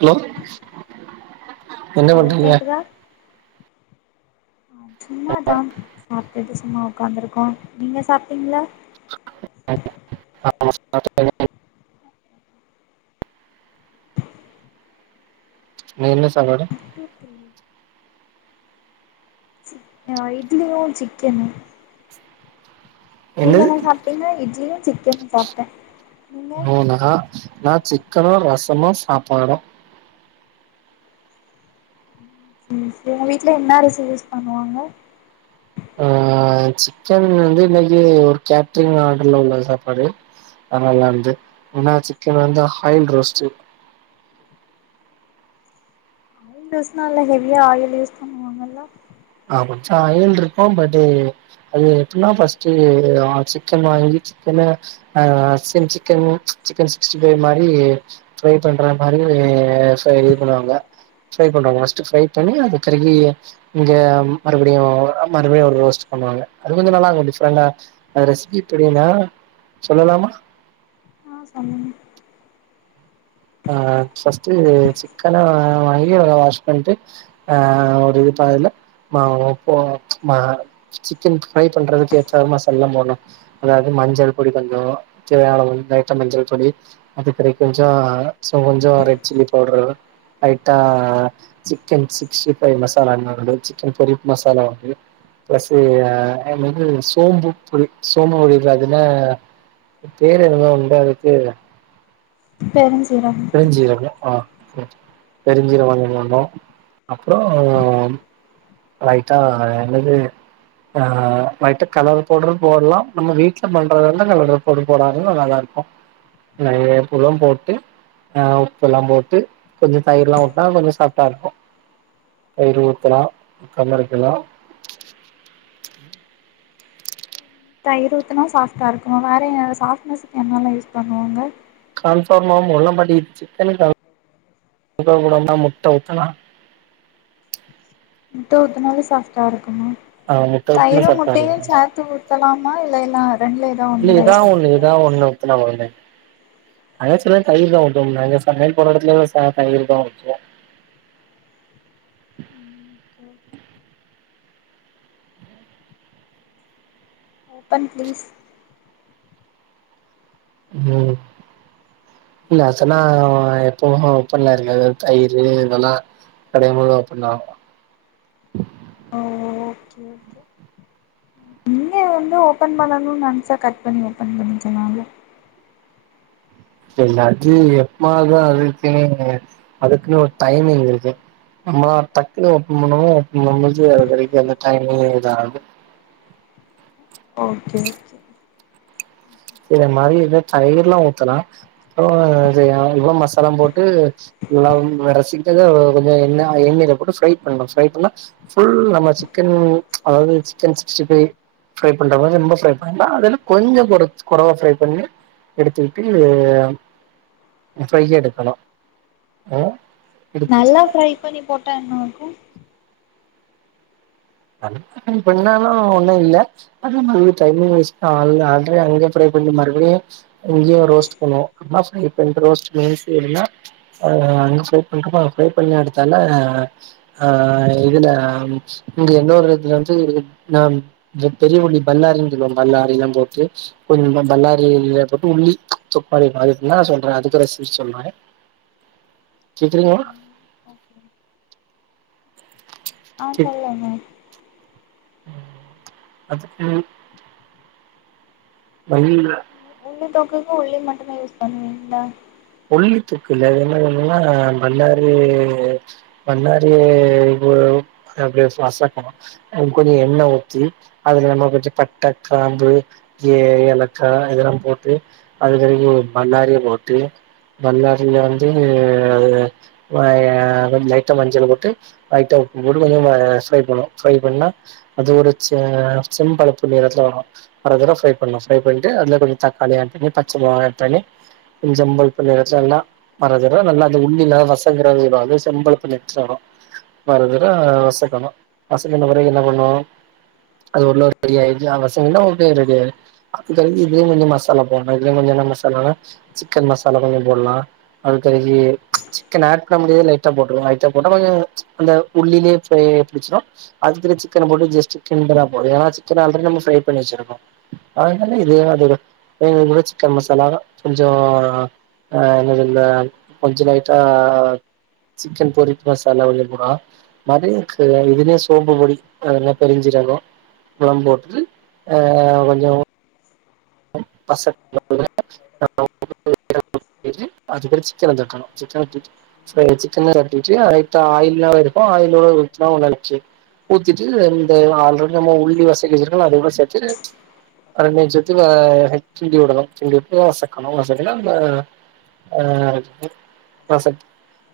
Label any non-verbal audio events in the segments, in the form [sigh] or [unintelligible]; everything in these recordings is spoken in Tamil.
ஹலோ என்ன ஹலோ பண்றீங்க கேக்குதா சும்மாதா சாப்ட்டுட்டு சும்மா உக்காந்துருகோ நீங்க சாப்ட்டீங்களா ஆ [inaudible] இன்னைக்கு என்ன சாப்பாடு [unintelligible] இட்லியும் சிக்கனும் நீங்க என்னது? என்ன சாப்ட்டீங்க இட்லியும் சிக்கனு சாப்ட்ட நீங்க என்னக்கா நா சிக்கனும் ரசமும் சாப்பாடும் ம் உங்க வீட்டுல என்ன அரிசி யூஸ் பண்ணுவாங்க ஆ சிக்கன் வந்து இன்னைக்கி ஒரு கேட்ரிங் ஆர்டர்ல உள்ள சாப்பாடு அது நல்லா இருந்து ஏன்னா சிக்கன் வந்து ஹாயில் ரோஸ்டு ஹைரோஸ்ட்னா நல்லா ஹெவியா ஆயில் யூஸ் பண்ணுவாங்கல்ல ஆ மச்சா ஏழ் இருக்கோ பட் டு் அது எப்டினா ஃபர்ஸ்ட் ஆ சிக்கன் வாங்கி சிக்கன ஆ சென் சிக்கன் சிக்கன் சிக்ஸ்டி ஃபைவ் மாரி ஃப்ரை பண்ற மாரி சோ இது பண்ணுவாங்க ஃப்ரை பண்ணுவாங்க ஃபர்ஸ்ட் ஃப்ரை பண்ணி அது கருகி இங்க மறுபடியு ஆ மறுபடியு ஒரு ரோஸ்ட் பண்ணுவாங்க அது கொஞ்சோ நல்லா இருக்கு டிப்ரெண்டா ஆ ரெசிபி எப்டினா சொல்லலாமா ஆ சொல்லுங்க ஆ ஃபர்ஸ்ட் சிக்கன வாங்கி அத வாஸ் பண்ட்டு ஆ ஒரு இது ப அதுல மா ஓ போ மா சிக்கன் ஃப்ரை பண்றதுக்கு ஏத்த மசால்லா போடனு அதாவது மஞ்சள் பொடி கொஞ்சோ தேவையான அளவு வந்து அதுக்கேத்த மஞ்சள் பொடி அது பெறகு கொஞ்சோ சொவன்ஜோ ரெட் சில்லி பவுடரு லைட்டா சிக்கன் சிக்ஸ்டி ஃபைவ் மசாலா என்ன உண்டு சிக்கன் பொரிப் மசாலா உண்டு பிளஸ் அண்ட் வந்து சோம்பு பொடி சோம்பு பிடிக்காதுன்னா பேர் என்ன உண்டா அதுக்கு பெருஞ்சீரகம் பெருஞ்சீரகோ ஆ பெருஞ்சீரகோ வாங்கினு வந்தோ அப்பறோ லைட்டா என்னது ஆ லைட்டா கலர் பவுடரு போடலா நம்ம வீட்ல பண்றதா இருந்தா கலர் பொடி போடதது நல்லாதா இருக்கு நெறைய உப்புல்லா போட்டு ஆ உப்பு எல்லா போட்டு கொஞ்சோ தயிர்லா ஊத்துனா கொஞ்சோ சாஃப்ட்டா இருக்கு தயிறு ஊத்தனா சிக்கன் இருக்குல்ல தயிறு ஊத்துனா சாஃப்ட்டா இருக்கு வேற சாஃப்ட்னஸ்க்கு என்னெல்லா யூஸ் பண்ணுவாங்க கார்ன் ஃப்ளோர் மாவு மொதல்ல மாட்டிக்கிருச்சி சிக்கனுக்கு [inaudible] முட்ட ஊத்தலா முட்ட ஊத்துனாலே சாஃப்ட்டா இருக்குமா ஆ முட்ட ஊத்துனா தயிறு சாஃப்டா முட்டையு இருக்கு சேத்து ஊத்தலாமா இல்லைன்னா ரெண்டுல ஏதா இல்ல ஒணனுதா எதா யூஸ் ஒண்ணு எதா ஒண்ணு ஊத்துனா போதுங்க அதா சொல்றேன்ல தயிர்தா ஊத்துவோம்னு அங்க சமையல் போற எடத்துலயு சா தயிர்தா ஊத்துவோ இதோ இன்னொரு டைம் பிளீஸ் இதோ இல்ல அத சொன்னா எப்பவு ஒப்பன்ல இருக்காது தயிர் இதெல்லா கடையம் போது அப்டிதா ஆகு ம் ஓகே ஓகே நீங்க வந்து ஓப்பன் பண்ணணுன்னு நெனச்சா கட் பண்ணி ஓப்பன் பண்ணிகலால்ல எல்லாத்தையு எப்பவாதுதா அதுக்குன்னு அதுகுன்னு ஒரு டைமிங் இருக்கு நம்மளால டக்குன்னு ஒப்பன் பண்வோ ஒப்பன் பண்ணுபோது அது வரைக்கு அந்த டைம் இதா ஆகாது ஓகே ஓகே இந்த மாதிரி இது தயிர் லா ஊத்துனே அப்பறோ இது இவ்ளோ மசாலாவு போட்டு எல்லா வந்து ரசிக்கதா கொஞ்சோ எண்ணெய் எண்ணெயில போட்டு ஃப்ரை பண்ணலா ஃப்ரை பண்ணா ஃபுல் நம்ம சிக்கன் அதாவது சிக்கன் சிக்ஸ்டி ஃபைவ் ஃப்ரை பண்ற மாரி ரொம்ப ஃப்ரை பண்ண வேண்டா அதுல கொஞ்சோ கொரச் கொறவா ஃப்ரை பண்ணி எடுத்துகிட்டு ஃப்ரை எடுக்கணு ஆ எடுத்துட்டு நல்லா ஃப்ரை பண்ணி போட்டா என்ன ஆகு சிக்கன் பண்ணாலு ஒண்ணு இல்ல ஃபுல் டைமு வேஸ்ட் தா அத அதுவே அங்கேயே ப்ரை பண்ணி மறுபடியு இங்கேயு ரோஸ்ட் பண்ணுவோ [unintelligible] இந்த ரோஸ்ட் பண்ணி [unintelligible] ஆ அங்க ஃப்ரை பண்றப்போ அது ஃப்ரை பண்ணி எடுத்தால ஆ இதுல இங்க இன்னோரு இதுல வந்து நாம் இங்க பெரியவள்ளி பல்லாரின்னு சொல்லுவோ பல்லாரில்லா போட்டு கொஞ்ச பல்லாரில்லா போட்டு உள்ளி சோ பழைய காலத்துலா சொல்ற அதுக்கு ரெசிப்பி சொல்ற கேக்குறீங்களா [inaudible] ஆ சொல்லுங்க ம் அதுக்கு வழியில்ல உள்ள தொக்குக்கு உள்ளி மட்டுந்தா யூஸ் பண்ணுவீங்களா உள்ளி தொக்குல்ல அது என்ன சொன்னனா பல்லாரி பல்லாரி இதுவு அப்படியே மசக்கணு ஆ கொஞ்சோ எண்ணெ ஊத்தி அதுல நம்ம கொஞ்ச பட்ட கிராம்பு கீ ஏலக்கா இதெல்லா போட்டு அதுக்கடுக்கு பல்லாரிய போட்டு பல்லாாரில வந்து ஆ கொஞ்ச லைட்டா மஞ்சள போட்டு லைட்டா உப்பு போட்டு கொஞ்ச ஆ ஃப்ரை பண்ணு ஃப்ரை பண்ணா அது ஒரு ச செம்பழுப்பு நிறத்துல வரு வரகற ஃப்ரை பண்ணு ஃப்ரை பண்ட்டு அதுல கொஞ்ச தக்காளி ஆட் பண்ணி பச்சமொளகா ஆட் பண்ணி கொஞ்ச செம் பழுப்பு நிறத்துல நல்லா மறஞ்சிரு நல்லா அந்த உள்ளிலா வசங்கற வந்து செம்பழுப்பு நிறத்துல வரு வரதுல வசக்கணு வசப்புன பெறகு என்ன பண்ணு அது உள்ள [unintelligible] ஆயிடுச்சு வசங்குனா ரெடியாயிரு அதுக்கடுத்து இதுலயு கொஞ்ச மசாலா போட்லா இதுலயு கொஞ்ச என்ன மசாலானா சிக்கன் மசாலா கொஞ்ச போட்லா அதுக்கடுத்து சிக்கன் ஆட் பண்ணம்போதே லைட்டா போட்ருனு லைட்டா போட்டா கொஞ்ச அந்த உள்ளிலே ஃப்ரை புடிச்சிடு அதுக்கு சிக்கன போட்டு ஜஸ்ட்டு கிண்டுனா போது ஏன்னா சிக்கன் ஆல்ரெடி நம்ம ஃப்ரை பண்ணி வச்சிருக்கோ அதனால இது அதோட இன்னுங்க கூட சிக்கன் மசாலாவ கொஞ்சோ ஆ என்ன சொல்ல கொஞ்ச லைட்டா சிக்கன் பொறிப்பு மசாலா கொஞ்ச போடலா மதேக்கு இதுலேயே சோம்பு பொடி அதெல்லா பெருஞ்சீரக உப்லா போட்டு ஆ கொஞ்ச [inaudible] [inaudible] அது கூட சிக்கன தூக்கணு சிக்கன தூக்கி ஃப்ரை சிக்கன பெரட்டிட்டு லைட்டா ஆயில்லாவு இருக்கு ஆயிலோடா [unintelligible] ஊத்திட்டு இந்த ஆல்ரெடி நம்ம உள்ளி வசக்கி வச்சிருக்கோல அது கூட சேத்து [unintelligible] ஆ கிண்டி விடணு கிண்டி விட்டு வசக்கணு வசக்குனா அந்த ஆ வசக்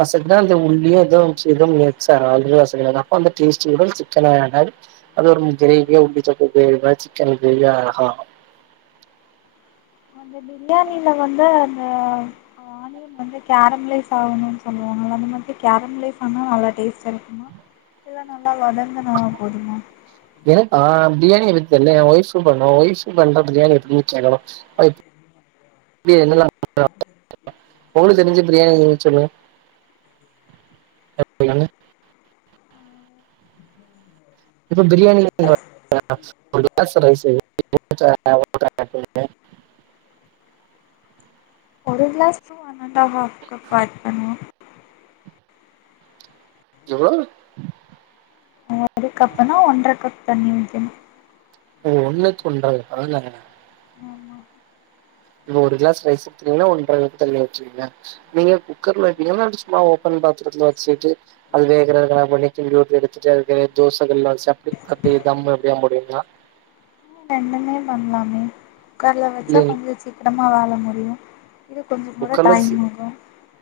வசக்குனா அந்த உள்ளியு இது இதும் மிக்ஸாயி ஆல்ரெடி வசக்குனதா அந்த டேஸ்ட்டியோட சிக்கனு ஆட் ஆகி அது ஒரு கிரேவியா உள்ளி சப்பாத் கிரேவி மார் சிக்கன் கிரேவி மார் ஆ அந்த பிரியாணில வந்து அந்த ஆ ஆனியன் வந்து கேரம்லேஸ் ஆகனுன் சொல்லுவாங்கள அந்த மாதிரி கேரம்லேஸ் ஆனா நல்லா டேஸ்டா இருக்குமா எல்லா நல்லா வளர்ந்துனா போதுமா எனக்கா பிரியாணிய பத்தி தெர்ல ஏ ஒய் சூப்பருங்க ஒய்ப்ஸ் வந்தா பிரியாணி எப்பிடி கேக்கனு ஒய்ப் அவ என்னெல்லா ஒங்களுக்கு தெரிஞ்ச பிரியாணி கொஞ்சோ சொல்லுங்க சொல்லுங்க இப்போ பிரியாணி [inaudible] ஒரு glass one and half cut பண்ணுவோ எவ்வோள் ஒரு கப்புனா ஒன்ற கப் தண்ணி வெக்கனு ஓ ஒண்ணுக் ஒன்ற பரஞ்சாங்களா ஆமா இங்க ஒரு கிளஸ் ரைஸ் ஊத்துனீங்னா ஒன்றர லிட்டர் தண்ணி வச்வீங்ளா நீங்க குக்கர்ல வப்பிங்களா சும்மா ஓப்பன் பாத்தரத்துல வச்சிட்டு அது வேகுற எதனா [unintelligible] வச்சிட்டு அதுக்கிற தோச கல்ல வச்சு அப்டி அப்டி தம் அப்டியா போடுவிங்ளா ரெண்டுமே பண்லாமே குக்கர்ல வச்சா இல்லைங் கொஞ்சோ சீக்கிரமா வேல முடியு இது கொஞ்சோ கூட முக்கால் டைம் அரிசி ஆகு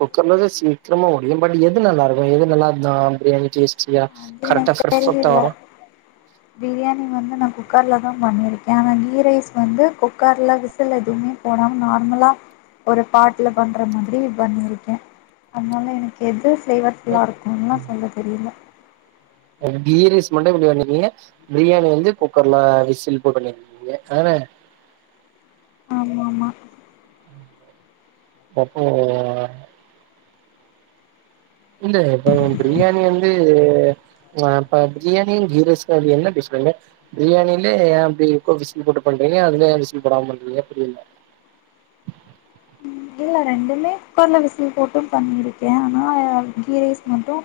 குக்கர்ல தா சீக்கிரமா முடியு பட் எது நல்லா இருக்கு எது நல்லா இருந்தா பிரியாணி டேஸ்டியா அது கரெக்டா எனக்கு பெர்ஃபெக்ட்டா தெரியில வரும் பிரியாணி வந்து நா குக்கர்ல தா பண்ணிருக்கே ஆனா கீ ரைஸ் வந்து குக்கர்ல விசில் எதுவுமே போடாம நார்மலா ஒரு பாட்ல பண்ற மாதிரி பண்ணிருக்கே அதனால எனக்கு எது ஃபிளேவர் ஃபுல்லா இருக்கும்லா சொல்ல தெரியில ஆ கீ ரைஸ் மட்டு இப்ப பண்ணிருக்கீங்க பிரியாணி வந்து குக்கர்ல விசில் இப்ப பண்ணிருக்கீங்க [unintelligible] ஆமா ஆமா அப்போ இல்ல இப்போ பிரியாணி வந்து ஆ இப்ப பிரியாணியு கீ ரைஸ்க்கு அப்டி என்ன டிஃப்ரெண்டு பிரியாணிலே ஏ அப்டி இருக்கோ விசில் போட்டு பண்றீங்க அதுலயா விசில் போடாம பண்றீங்க புரியில இல்ல ரெண்டுமே குக்கர்ல விசில் போட்டு பண்ணிருக்கே ஆனா கீ ரைஸ் மட்டு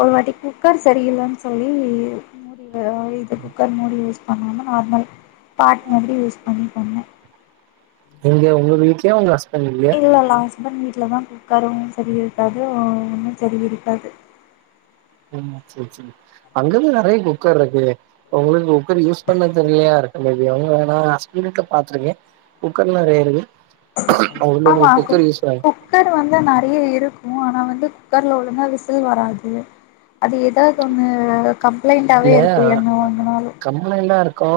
ஒரு வாட்டி குக்கர் செரியில்லன் சொல்லி இந் மாரி ஒ இது குக்கர் மூடி யூஸ் பண்ணாம நார்மல் பாட் மாதிரி யூஸ் பண்ணி பண்ணே எங்க உங்க வீட்லயா உங்க ஹஸ் இல்ல இல்ல ஹஸ்பண்ட் வீட்ல தா குக்கரு சரி இருக்காது ஒன்னு சரி இருக்காது ம் சேரி சேரி அங்கதா நெறைய குக்கர் இருக்கு உங்களுக்கு குக்கர் யூஸ் பண்ண தெர்லயா இருக்கு மேரி அவுங்க நா ஹஸ்பண்ட் வீட்ல பாத்திருக்கே குக்கர்லா நெறையா இருக்கு அவங்க வீட்ல ஆமா உங்களுக்கு குக்கர் குக் யூஸ் பண்ண குக் கர் வந்து நெறைய இருக்கு ஆனா வந்து குக்கர்ல ஒழுங்கா விசில் வராது அது ஏதாவது ஒண்ணு கம்ப்ளைண்டாவே இருக்கு என்ன வாங்குனாலு ஆனா எல்லா இருக்கோ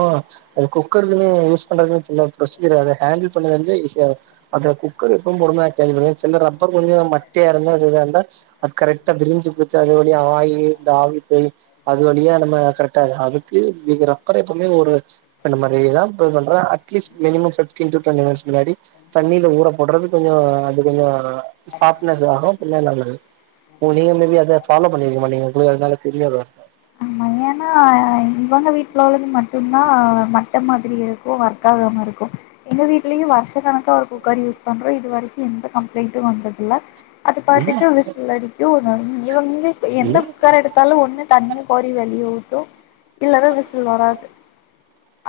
ஒரு குக்கருக்குனே யூஸ் பண்றதுன் சில ப்ரோசிஜர் அத ஹேண்டில் பண்ண தெரிஞ்சா ஈஸி தா அது குக்கர் எப்பவு [unintelligible] சில ரப்பர் கொஞ்சோ மட்டியா இருந்தா செரியா இருந்தா அது கரெக்ட்டா பிரிஞ்சி குடுத்து அது வழியா ஆயிலு இந்த ஆவி போய் அது வழியா நம்ம கரெட்டா அதுக்கு ரப்பர எப்பவுமே ஒரு பண்ண மாரியே தா போய் பண்றே அட்லீஸ்ட் [unintelligible] தண்ணில ஊற போட்றது கொஞ்சோ அது கொஞ்சோ சாப்ட்னஸ் ஆகு பின்ன நல்லது ஓ நீங்க மேபி அத ஃபாலோ பண்ணிருக்க மாட்டிங்க நீங்க உங்ளுக்கு அதனால தெரியாதா ஏனா இவங்க வீட்ல உள்ளது மட்டும்தா மட்ட மாதிரி இருக்கு ஒர்க் ஆகாம இருக்கு எங்க வீட்லயு வருஷ கணக்கா ஒரு குக்கர் யூஸ் பண்றோ இது வரைக்கு எந்த கம்ப்ளைண்ட்டு வந்ததுல்ல அது இல்ல பாட்டுக்கு விசில் அடிக்கு ஒ இவங்க எந்த இல்ல குக்கர எடுத்தாலு ஒண்ணு தண்ணிய கோறி வெளியே ஊத்தும் இல்லனா விசில் வராது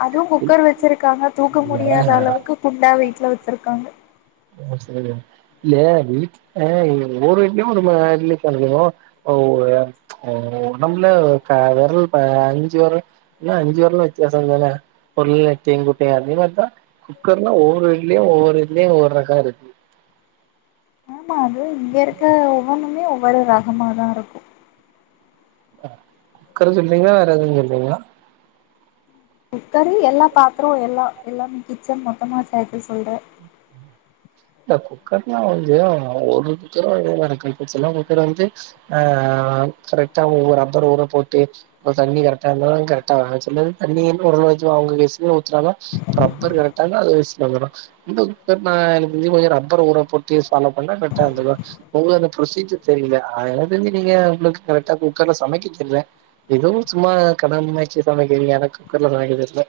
அதுவு குக்கர் வச்சிருக்காங்க தூக்க இல்ல முடியாத அளவுக்கு குண்டா வெயிட்ல வச்சிருக்காங்க ஆ சேரி இல்ல வீட்ல ஒவொரு வீட்லயு ஒரு மாரி [unintelligible] ஓ நம்மல க வெரல் ப ஐஞ்சு வெரல் இல்ல அஞ்சு வெரலு வித்தியாசம் தானே [unintelligible] அதே மாரிதா குக்கர்னா ஒவ்வொரு வீட்லயு ஒவ்வொரு இதுலயு ஒவ்வொரு ரகோ இருக்கு ஆமா அது இங்க இருக்க ஒவ்வொன்னுமே ஒவ்வொரு ரகமாதா இருக்கு குக்கர் சொல்லீங்களா வேற எதும் சொல்லிங்களா குக்கரு எல்லா பாத்தரோ எல்லா எல்லாமே கிச்சன் மொத்தமா சேத்து சொல்ற இந்த குக்கர்லா வந்து ஒரு குக்கரு இதல்லா இருக்கு சில குக்கர் வந்து ஆ கரெக்டா ஒவ்வொரு ரப்பர் ஊர போட்டு இப்ப தண்ணி கரெக்டா இருந்தாலு கரெக்டா சிலது தண்ணி ஒரளவு அவங்க [unintelligible] ஊத்துறாங்க ரப்பர் கரெக்டா இந்தா அது விசில் வந்ரு இந்த குக்கர் நா இங்க கொஞ்ச ரப்பர் ஊற போட்டு ஃபாலோ பண்ணா ரெட்டா வந்ரு ஒங்ளு அந்த ப்ரொசீஜர் தெரில அதனால தெரிஞ்ச நீங்க உங்களுக்கு கரெக்டா குக்கர்ல சமைக்க தெர்ல எதோ சும்மா கடமைக்கு சமைக்கிறீங்க ஏன்னா குக்கர்ல சமைக்க தெர்ல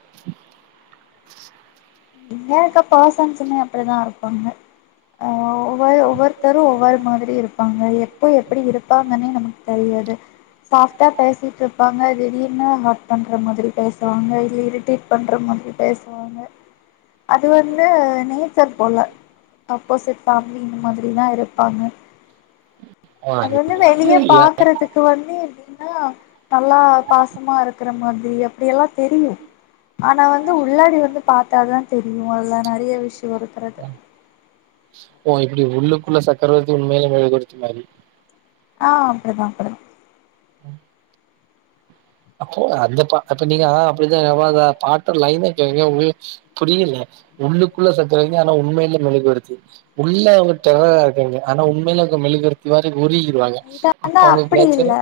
இங்க இருக்க பர்சன்ஸ்மே அப்டிதா இருப்பாங்க ஆ ஒவ்வொரு ஒவ்வொருத்தரும் ஒவ்வொரு மாதிரி இருப்பாங்க எப்போ எப்டி இருப்பாங்கன்னே நமக்கு தெரியாது சாஃப்ட்டா பேசிட்டுருப்பாங்க திடீர்னு ஹார்ட் பண்ற மாரி பேசுவாங்க இல்ல இரிடேட் பண்ற மாதிரி பேசுவாங்க அது வந்து நேச்சர் போல அப்போசிட் ஃபேமிலி இந்த மாதிரி தா இருப்பாங்க அது வந்து வெளிய ஆ பாக்றதுக் கு வந்து நல்லா பாசமா இருக்கற மாதிரி அப்டியல்லா தெரியு ஆனா வந்து உள்ளாடி வந்து பாத்தாதா தெரியு அதுல நெறைய விஷயம் இருக்றது ஓ இப்டி உள்ளுக்குள்ள சக்கரவர்த்தி உண்மையில மெழுகுவர்த்தி மாரி ஆ அப்டிதா அப்டிதா அப்போ அந்த பா அப்ப நீங்க அப்டித்தா பாட்ட லைன்னா கேக்க உங்களு புரியல உள்ளுக்குள்ள சக்கரைங்க ஆனா உண்மையில மெழுகுவர்த்தி உள்ள அவங்க டெரரா இருக்காங்க ஆனா உண்மையில அவங்க மெழுகிவர்த்தி மாரி உருகி டு வாங்க இது அப்ப ஆனா அவங்க அப்டி இல்ல நேச்சரு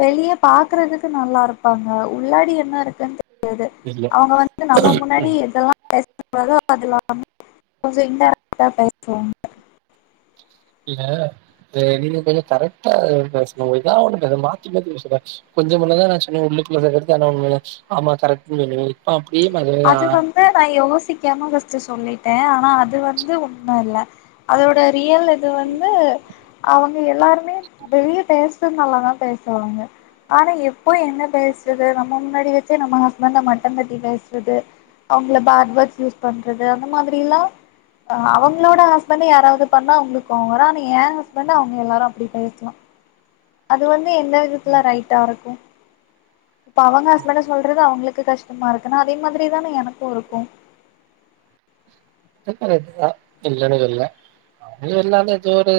வெளிய பாக்றதுக்கு நல்லா இருப்பாங்க உள்ளாடி என்ன இருக்குன்னு தெரியாது இல்ல அவங்க வந்து நம்ம முன்னாடி எதல்லா பேசக்கூடாது அதுலா கொஞ்சோ இன்டேரக்டா பேசுவோ இல்ல நீங்க கொஞ்ச கரெக்டா பேசணு இதா ஒண்ணு மாத்தி மாத்தி பேசற கொஞ்ச முன்ன தா நா சொன்னே உள்ளுக்குள்ள சக்ரவர்த்தி ஆனா உண்மையில ஆமா கரெக்டுனு சொன்னிங்க இப்ப அப்டியே மாத்தி யா இல்ல டா யோசிக்காம ஃபர்ஸ்ட் சொல்லிட்டே ஆனா அது வந்து உண்ம இல்ல அதோட ரியல் இது வந்து அவங்க எல்லாருமே வெளிய பேசுறது நல்லா தா பேசுவாங்க ஆனா எப்போ என்ன பேசுறது நம்ம முன்னாடி வச்சே நம்ம ஹஸ்பண்ட்ட மட்டந்தட்டி பேசு இது அவங்கள பேட் வேர்ட்ஸ் யூஸ் பண்றது அந்த மாதிரில்லா ஆ அவங்களோட ஹஸ்பண்ட் யாராவது பண்ணா அவங்களுக்கு கோவோ வரு ஆனா என் ஹஸ்பண்ட் அவங்க எல்லாரு அப்படி பேசலா அது வந்து எந்த விதத்துல ரைட்டா இருக்கு இப்ப அவங்க ஹஸ்பண்ட சொல்றது அவங்களுக்கு கஷ்டமா இருக்குணா அதே மாதிரி தானே எனக்கு இருக்கும் சொல்லுறது கரெக்ட் தா இல்லன சொல்ல அது எல்லாமே இது ஒரு